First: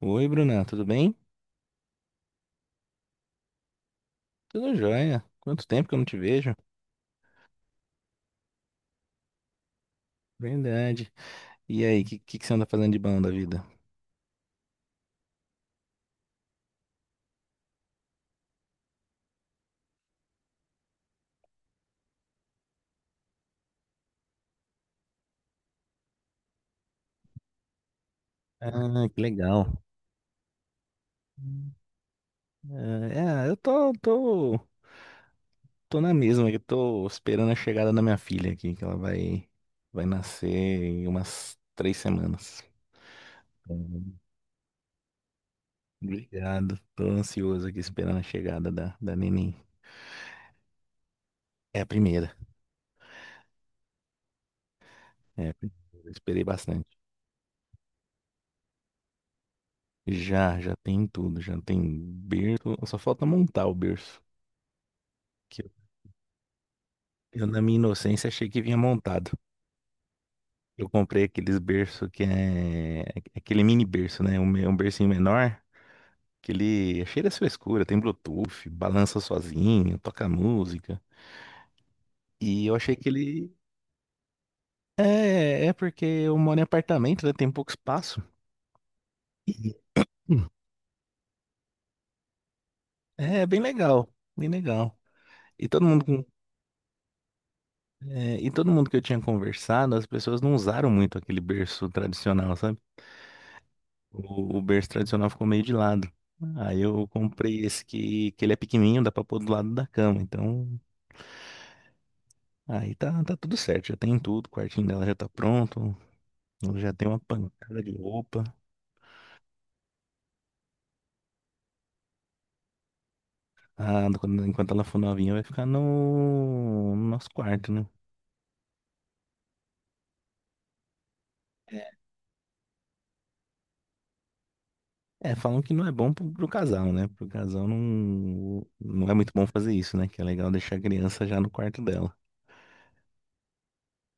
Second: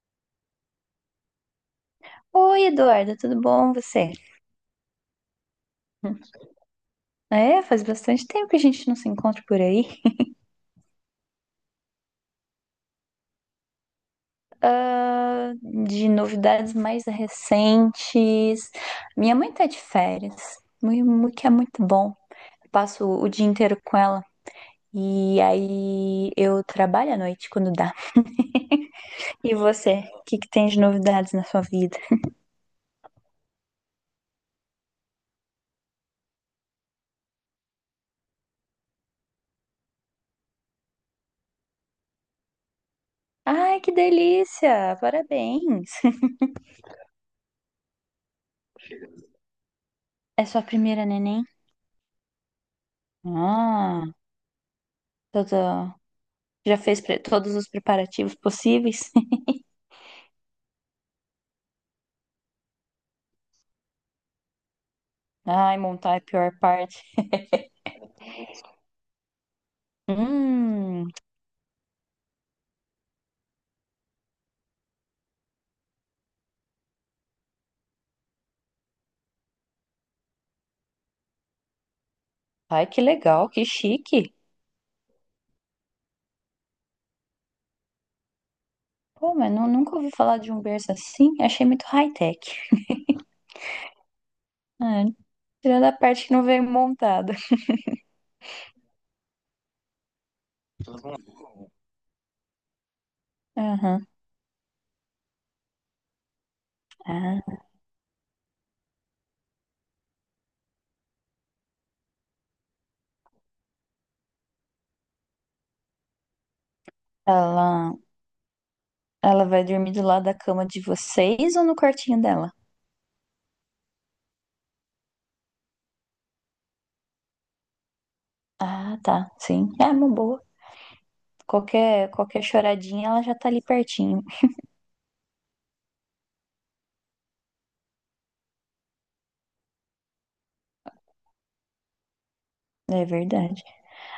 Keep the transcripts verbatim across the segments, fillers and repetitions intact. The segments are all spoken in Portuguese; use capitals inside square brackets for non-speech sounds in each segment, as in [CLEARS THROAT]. Oi, Bruna, tudo bem? Oi, Eduarda, tudo bom? Você? Tudo jóia. Quanto tempo que eu não te vejo? É, faz bastante tempo que a gente não se encontra por aí. Verdade. E aí, o que, que, que você anda fazendo de bom da vida? Ah, de novidades mais recentes. Minha mãe tá de férias, mui- mui- que é muito bom. Passo o dia inteiro com ela e aí eu trabalho à noite quando dá. Ah, que [LAUGHS] E legal. você? O que que tem de novidades na sua vida? Ah, É, eu tô, tô, tô na mesma, que eu tô esperando a chegada da minha filha aqui, que ela vai, vai nascer em umas três semanas. Ai, que Hum, delícia! Parabéns! [LAUGHS] Obrigado. Tô ansioso aqui esperando a chegada da, da neném. É sua primeira neném? É a primeira. Ah, É, a tudo. primeira. Esperei Já bastante. fez pre- todos os preparativos possíveis? Já, já tem tudo, já tem berço. Só falta montar o berço. [LAUGHS] que eu, Ai, montar é a pior parte. eu, na minha inocência, achei que vinha montado. Eu Hum, comprei aqueles berço que é... é aquele mini berço, né? Um, me- um bercinho menor, que ele é cheio da sua escura, tem Bluetooth, balança sozinho, toca música. E eu ai, achei que que ele. legal, que chique. É, é é porque eu moro em apartamento, né? Tem pouco espaço. Pô, mas nu- E- nunca ouvi falar de um berço assim. Achei muito high-tech. É, é bem legal, bem legal. Ah, E todo tirando a mundo, com- parte que não veio montada. [LAUGHS] é, e todo mundo que eu tinha conversado, as pessoas não usaram muito aquele berço tradicional, sabe? Aham. O, o berço tradicional ficou meio de lado. Aí eu Ah, comprei esse que, que ele é pequenininho, dá pra pôr do lado da cama. Então, aí tá, tá tudo certo, já tem tudo. O quartinho dela já tá pronto. Ela já tem uma pancada ela, de roupa. ela vai dormir do lado da cama de vocês ou no quartinho dela? Ah, quando- enquanto ela for novinha, vai ficar no, no nosso quarto, né? Ah, tá. Sim. É uma boa. Qualquer, qualquer choradinha, ela já tá ali pertinho. É, falam que não é bom pro, pro casal, né? Pro casal não, não é muito bom fazer isso, né? Que é legal deixar a criança já no quarto dela. É verdade.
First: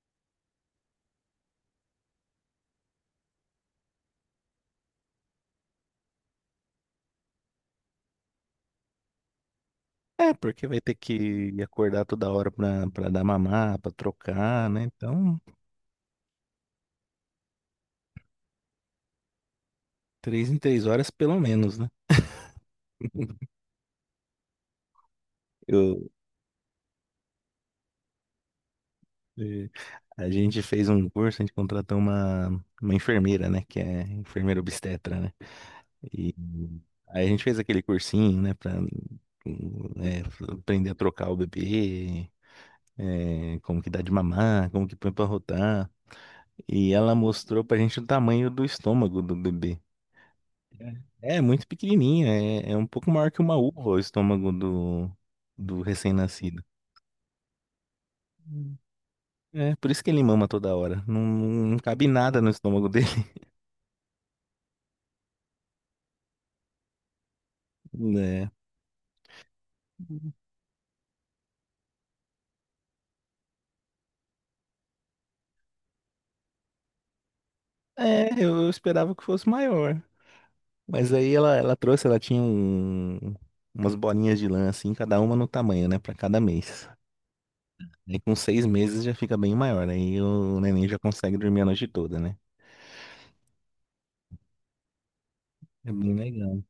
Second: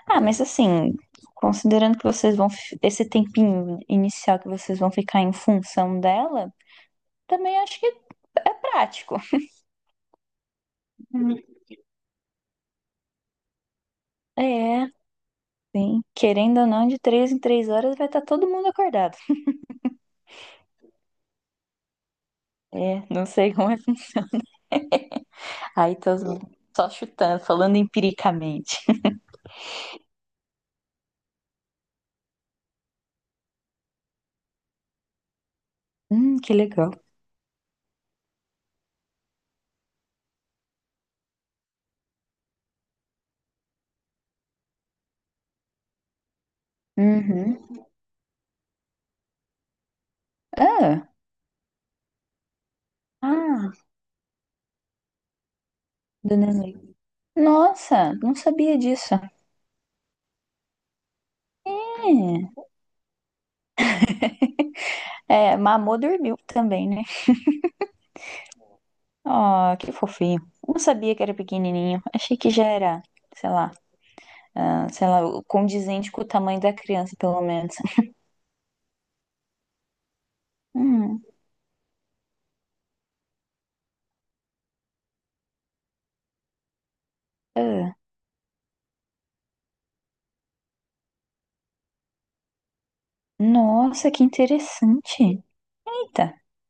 Ah, mas assim, considerando que vocês vão, fi- esse tempinho inicial que vocês vão ficar em função dela, também acho que é prático. É, porque vai ter Hum. que acordar toda hora pra, pra dar mamar, pra trocar, né? É, Então. sim. Querendo ou não, de três em três horas vai estar todo mundo acordado. Três em três horas, pelo menos, né? É, não sei [LAUGHS] como é. Aí Eu, tô só chutando, falando empiricamente. eh, a gente fez um curso, a gente contratou uma, uma enfermeira, né? Que é enfermeira obstetra, né? E Hum, que legal. aí a gente fez aquele cursinho, né? Pra, hum, eh, aprender a trocar o bebê, eh, como que dá de mamar, como que põe pra rotar. E ela Uhum. mostrou pra gente o tamanho do estômago do bebê. Ah, É, é muito pequenininho, é, é um pouco maior que uma ah, uva o estômago do, do do recém-nascido. neném. Nossa, não sabia disso. É, por isso que ele mama toda hora. Não, não cabe nada no estômago dele, É, é, mamou dormiu também, né? [LAUGHS] né? Oh, que fofinho. Não sabia que era pequenininho. Achei que já era, sei lá, ah, sei lá, condizente com o tamanho da criança, pelo menos. É, eu, eu esperava que fosse maior. Mas Hum, aí ela, ela trouxe, ela tinha um- umas bolinhas de lã, assim, cada uma no tamanho, né? Pra cada mês. ah. Aí com seis meses já fica bem maior. Aí o neném já consegue dormir a noite toda, né? Nossa, que interessante. É bem Eita. legal.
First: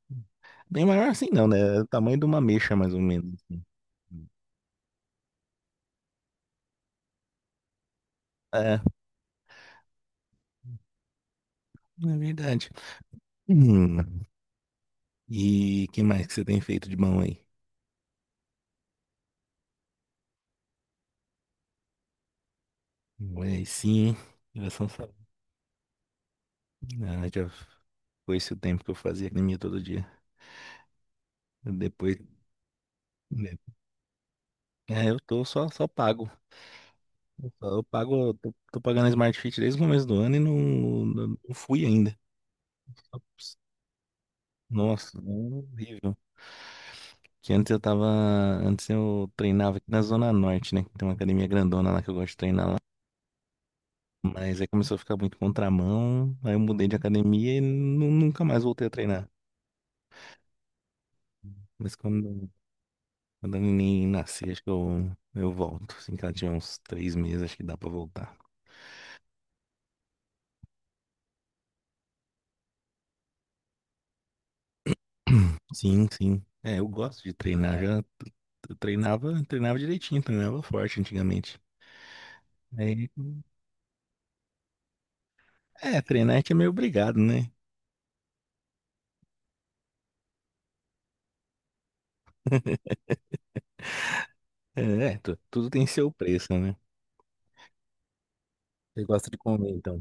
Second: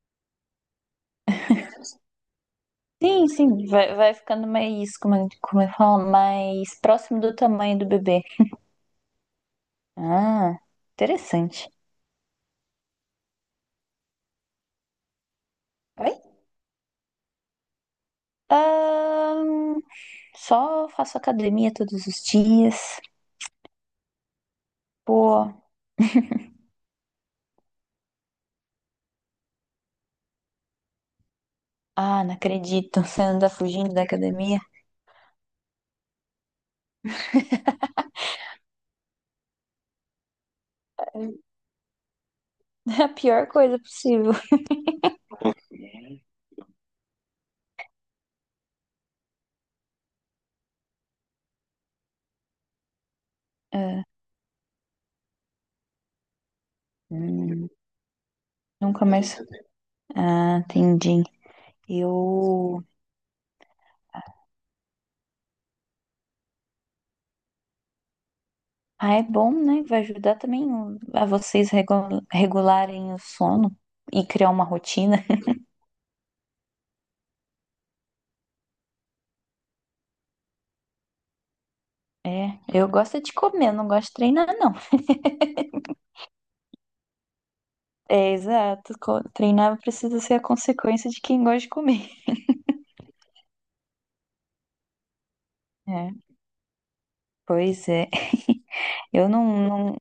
Bem maior assim não, né? É o tamanho de uma ameixa, mais ou Sim, menos, assim. sim, vai, vai ficando mais, como, é- como eu falo, mais próximo do tamanho do bebê. É, Ah, interessante. é verdade. Hum, E que Oi? mais que você tem feito de bom aí? Ahn, só faço academia todos os dias. Olha aí sim, geração. Pô, Ah, já foi esse o tempo que eu fazia academia todo dia. Depois, ah, não acredito, você anda né? fugindo da academia. É, eu tô só, só pago. Eu, só- eu pago, eu tô, tô pagando a Smart Fit desde o começo do ano e não, não, não fui ainda. É a pior Ops. coisa possível. Nossa, é horrível. Que antes eu tava, antes eu treinava aqui na Zona Norte, né? Tem uma academia grandona lá que eu gosto de treinar lá. Ah, Mas aí começou a ficar muito contramão, aí eu mudei de academia e hum, nu- nunca mais voltei a nunca treinar. mais. Ah, entendi. Mas quando Eu. Quando a neném nascer, acho que eu, eu volto. Assim que ela tiver uns três meses, acho que dá pra voltar. Ah, é bom, né? Vai ajudar também o- a vocês regu- regularem o sono e criar uma rotina. [CLEARS THROAT] Sim, sim. É, eu gosto de treinar. Já t- t- treinava, treinava direitinho, treinava forte antigamente. É, eu Aí, gosto de comer, não gosto de treinar, não. é, treinar a gente é meio obrigado, né? É, exato. Co- Treinar precisa ser a consequência de quem gosta de comer. É, é, tu- tudo tem seu É, preço, né? pois é. [LAUGHS] Você gosta Eu de não, comer, não- então.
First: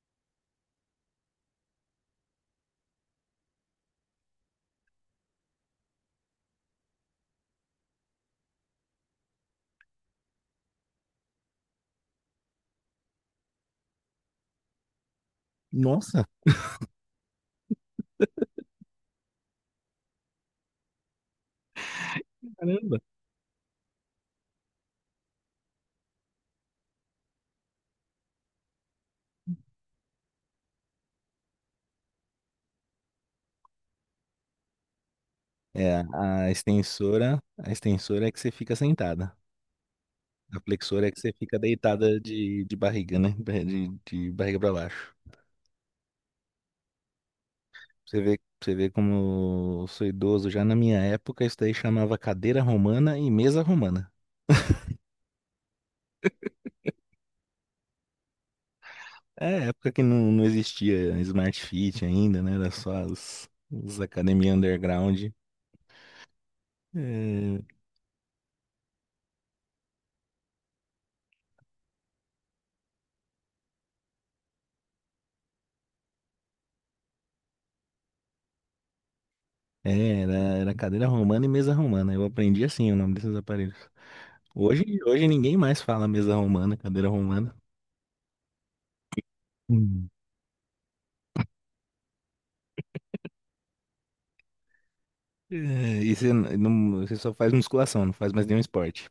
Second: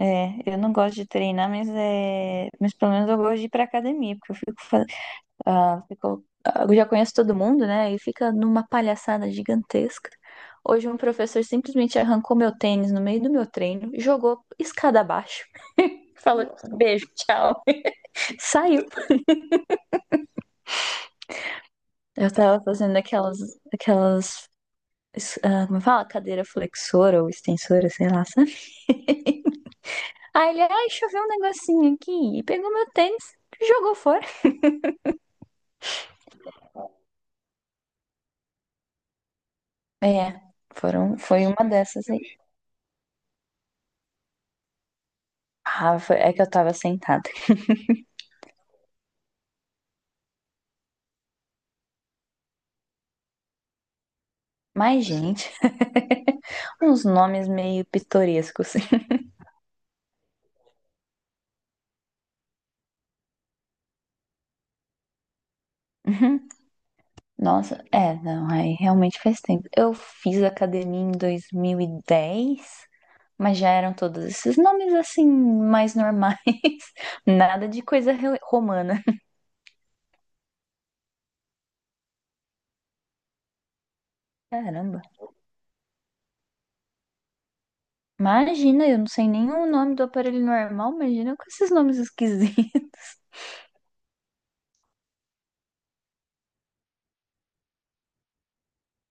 é, eu não gosto de treinar, mas é, mas pelo menos eu gosto de ir pra academia, porque eu fico fazendo. Ah, ficou- ah, eu já conheço todo mundo, né? E fica numa palhaçada gigantesca. Hoje um professor simplesmente arrancou meu tênis no meio do meu treino, jogou escada abaixo, Nossa, falou beijo, tchau, [LAUGHS] saiu. Eu tava fazendo caramba. aquelas, aquelas, es- ah, como fala? Cadeira flexora ou extensora, sei lá, sabe? Aí ele, ai, choveu um negocinho aqui e pegou meu tênis, jogou fora. É, a extensora, a extensora é que você fica sentada. É, A flexora é foram, que você foi fica uma dessas deitada aí. de, de barriga, né? De, de barriga pra baixo. Ah, foi- é que eu tava sentada. Você vê, você vê como eu sou idoso. Já na minha época, isso daí chamava cadeira romana e mesa romana. Mas, gente. [LAUGHS] Uns nomes meio pitorescos. É época que não, não existia Smart Fit ainda, né? Era só as, as academias underground. [LAUGHS] É, Nossa, é, não, aí realmente faz tempo. Eu fiz academia em dois mil e dez, mas já eram todos esses nomes assim, mais normais. [LAUGHS] Nada de coisa romana. é, era, era cadeira romana e mesa romana. Eu aprendi assim o nome desses aparelhos. Hoje, Caramba. hoje ninguém mais fala mesa romana, cadeira romana. Imagina, eu não sei nem o nome do Hum. aparelho normal, imagina com esses nomes esquisitos. [LAUGHS] É, e você, n- não, você só faz musculação, não faz mais nenhum esporte.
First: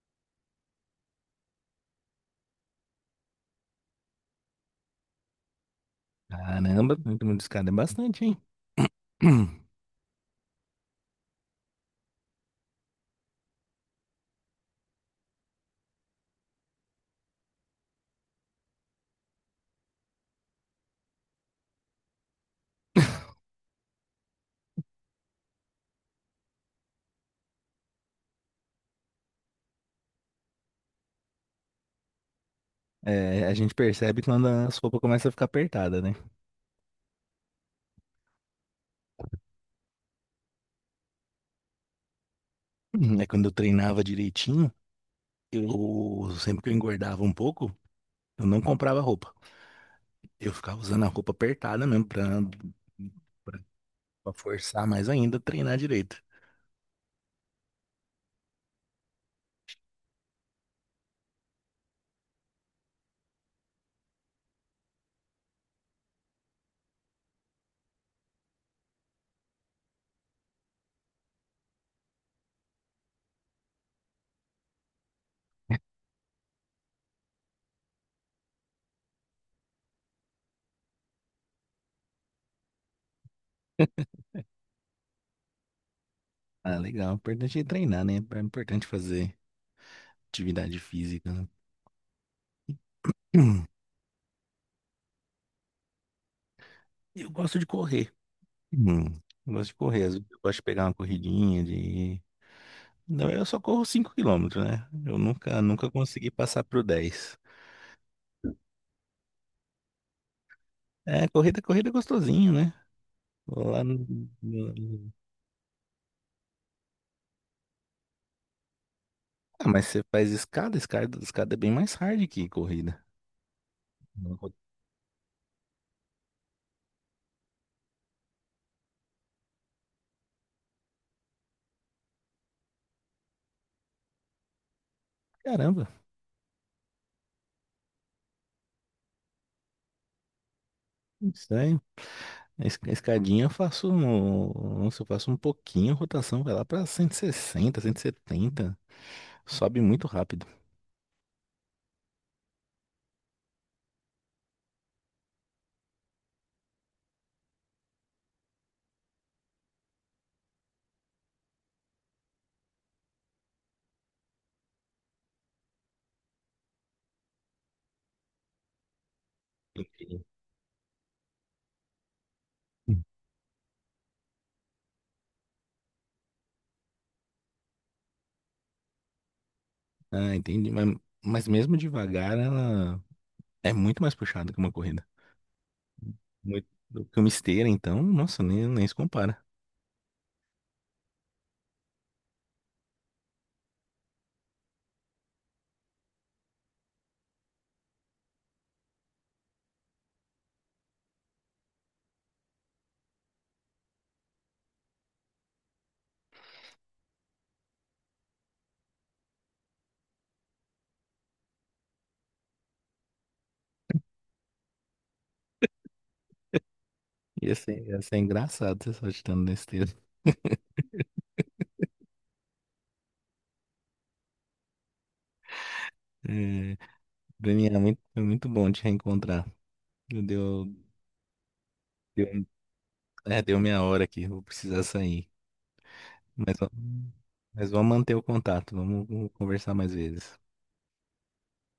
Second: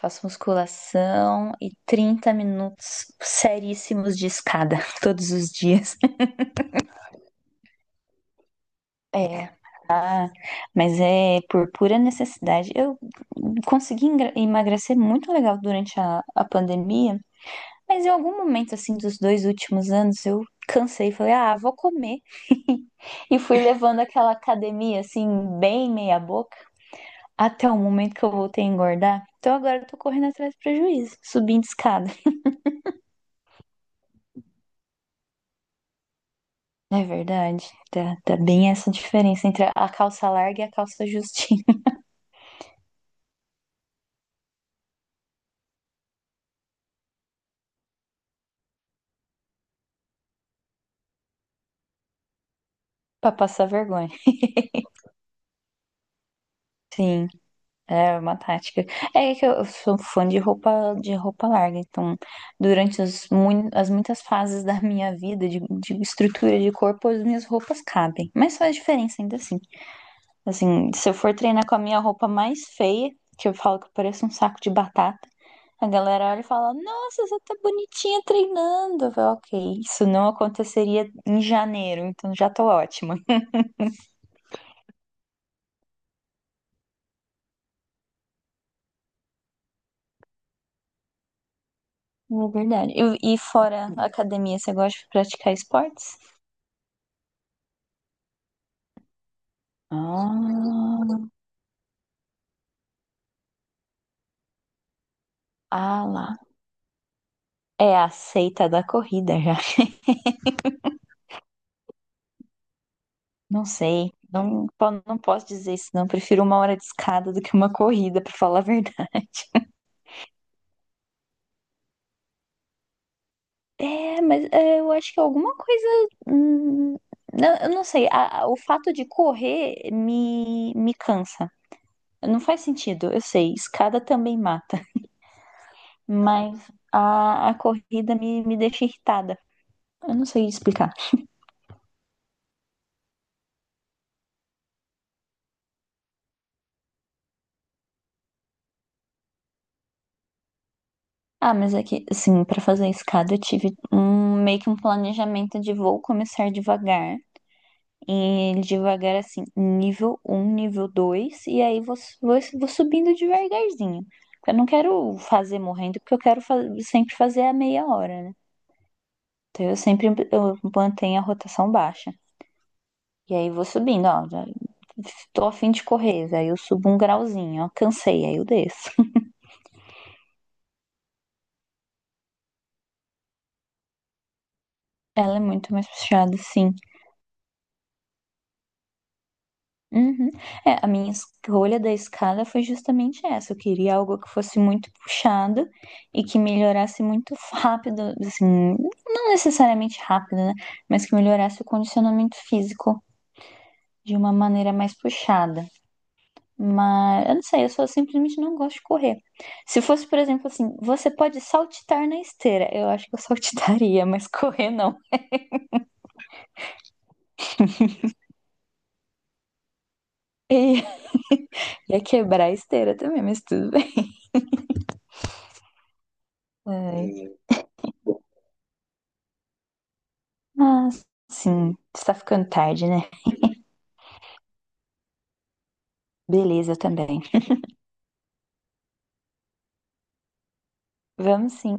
Faço musculação e trinta minutos seríssimos de escada [LAUGHS] todos os dias. Caramba, muito escada é bastante, hein? É, [CLEARS THROAT] ah, mas é por pura necessidade. Eu consegui engra- emagrecer muito legal durante a, a pandemia, mas em algum momento, assim, dos dois últimos anos, eu cansei e falei, ah, vou comer. [LAUGHS] E fui levando aquela academia, assim, bem meia boca, até o momento que eu voltei a engordar. Então agora eu tô correndo atrás do prejuízo, subindo escada. É, a gente percebe quando a roupas começa a ficar apertada, né? É verdade, tá, tá bem essa diferença entre a calça larga e a calça justinha, Uhum. É quando eu treinava direitinho, eu sempre que eu engordava um pouco, eu não comprava roupa. Eu ficava usando a roupa apertada mesmo pra, [LAUGHS] pra pra, passar vergonha. pra forçar mais ainda a treinar direito. Sim. É uma tática. É que eu sou fã de roupa de roupa larga, então durante os mui- as muitas fases da minha vida de, de, estrutura de corpo, as minhas roupas cabem. Mas faz diferença ainda assim. Assim, se eu for treinar com a minha roupa mais feia, que eu falo que eu pareço um saco de batata, a galera olha e fala: "Nossa, você tá bonitinha treinando". Eu falo, OK, isso não aconteceria em janeiro, então já tô ótima. [LAUGHS] Ah, legal. O importante é treinar, né? É importante fazer atividade física, né? É verdade. E, e Hum, fora a academia, você gosta de praticar esportes? Eu gosto de correr. Hum, Eu gosto de correr. Às vezes eu gosto de pegar uma Ah, corridinha de. Não, eu só corro cinco quilômetros, né? Eu nunca, nunca ah consegui lá. passar pro dez. É a seita da corrida já. É, corrida, corrida é gostosinho, né? Não Lá no. sei. Não, po- no- não posso dizer isso, não. Prefiro uma hora de escada do que uma corrida, pra falar a verdade. Ah, [LAUGHS] mas você faz escada, escada, escada é bem mais hard que corrida. É, mas é, eu acho que alguma coisa. Hum, não, eu não sei. A- a- o fato de correr me, me cansa. Não faz sentido, eu sei. Escada também mata. Caramba, Mas a, a corrida me, me deixa irritada. Eu não sei explicar. estranho. A es- escadinha eu faço, um- nossa, eu faço um pouquinho, a rotação vai lá pra cento e sessenta, cento e setenta sobe muito rápido. Ah, mas é que, assim, para fazer a escada eu tive um, meio que um planejamento de vou começar devagar. E devagar, assim, nível um, nível dois. E aí vou, su- vou, vou subindo devagarzinho. Porque eu não quero fazer morrendo, porque eu quero fa- sempre fazer a meia hora, né? Então eu sempre Entendi. eu mantenho a rotação baixa. E aí vou subindo, ó. Já tô a fim de correr, aí eu subo um grauzinho, ó. Cansei, aí eu desço. [LAUGHS] Ah, entendi, mas, mas mesmo devagar ela é muito mais puxada que uma corrida. Ela é muito mais puxada, Muito, sim. do que uma esteira, então, nossa, nem, nem se compara. Uhum. É, a minha escolha da escala foi justamente essa. Eu queria algo que fosse muito puxado e que melhorasse muito [LAUGHS] rápido, assim, não necessariamente rápido, né? Mas que melhorasse o condicionamento físico de uma maneira mais puxada. Mas eu não sei, eu só simplesmente não gosto de correr. Se fosse, por exemplo, assim, você pode saltitar na esteira. Eu acho que eu [LAUGHS] saltitaria, mas correr não. Ia ser, ia ser engraçado você só agitando na esteira. E [LAUGHS] ia quebrar a esteira também, mas tudo bem. É, Ai. Bruninha, muito, foi muito bom te reencontrar. Deu, deu, Mas, sim, está ficando tarde, né? é, deu minha hora aqui, vou precisar sair. Mas, va- Beleza também. mas vamos manter o contato, vamos conversar mais vezes. Vamos sim.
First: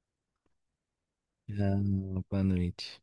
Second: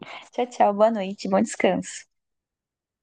[LAUGHS] Tchau, tchau. Boa noite. Bom Ah, descanso. boa noite.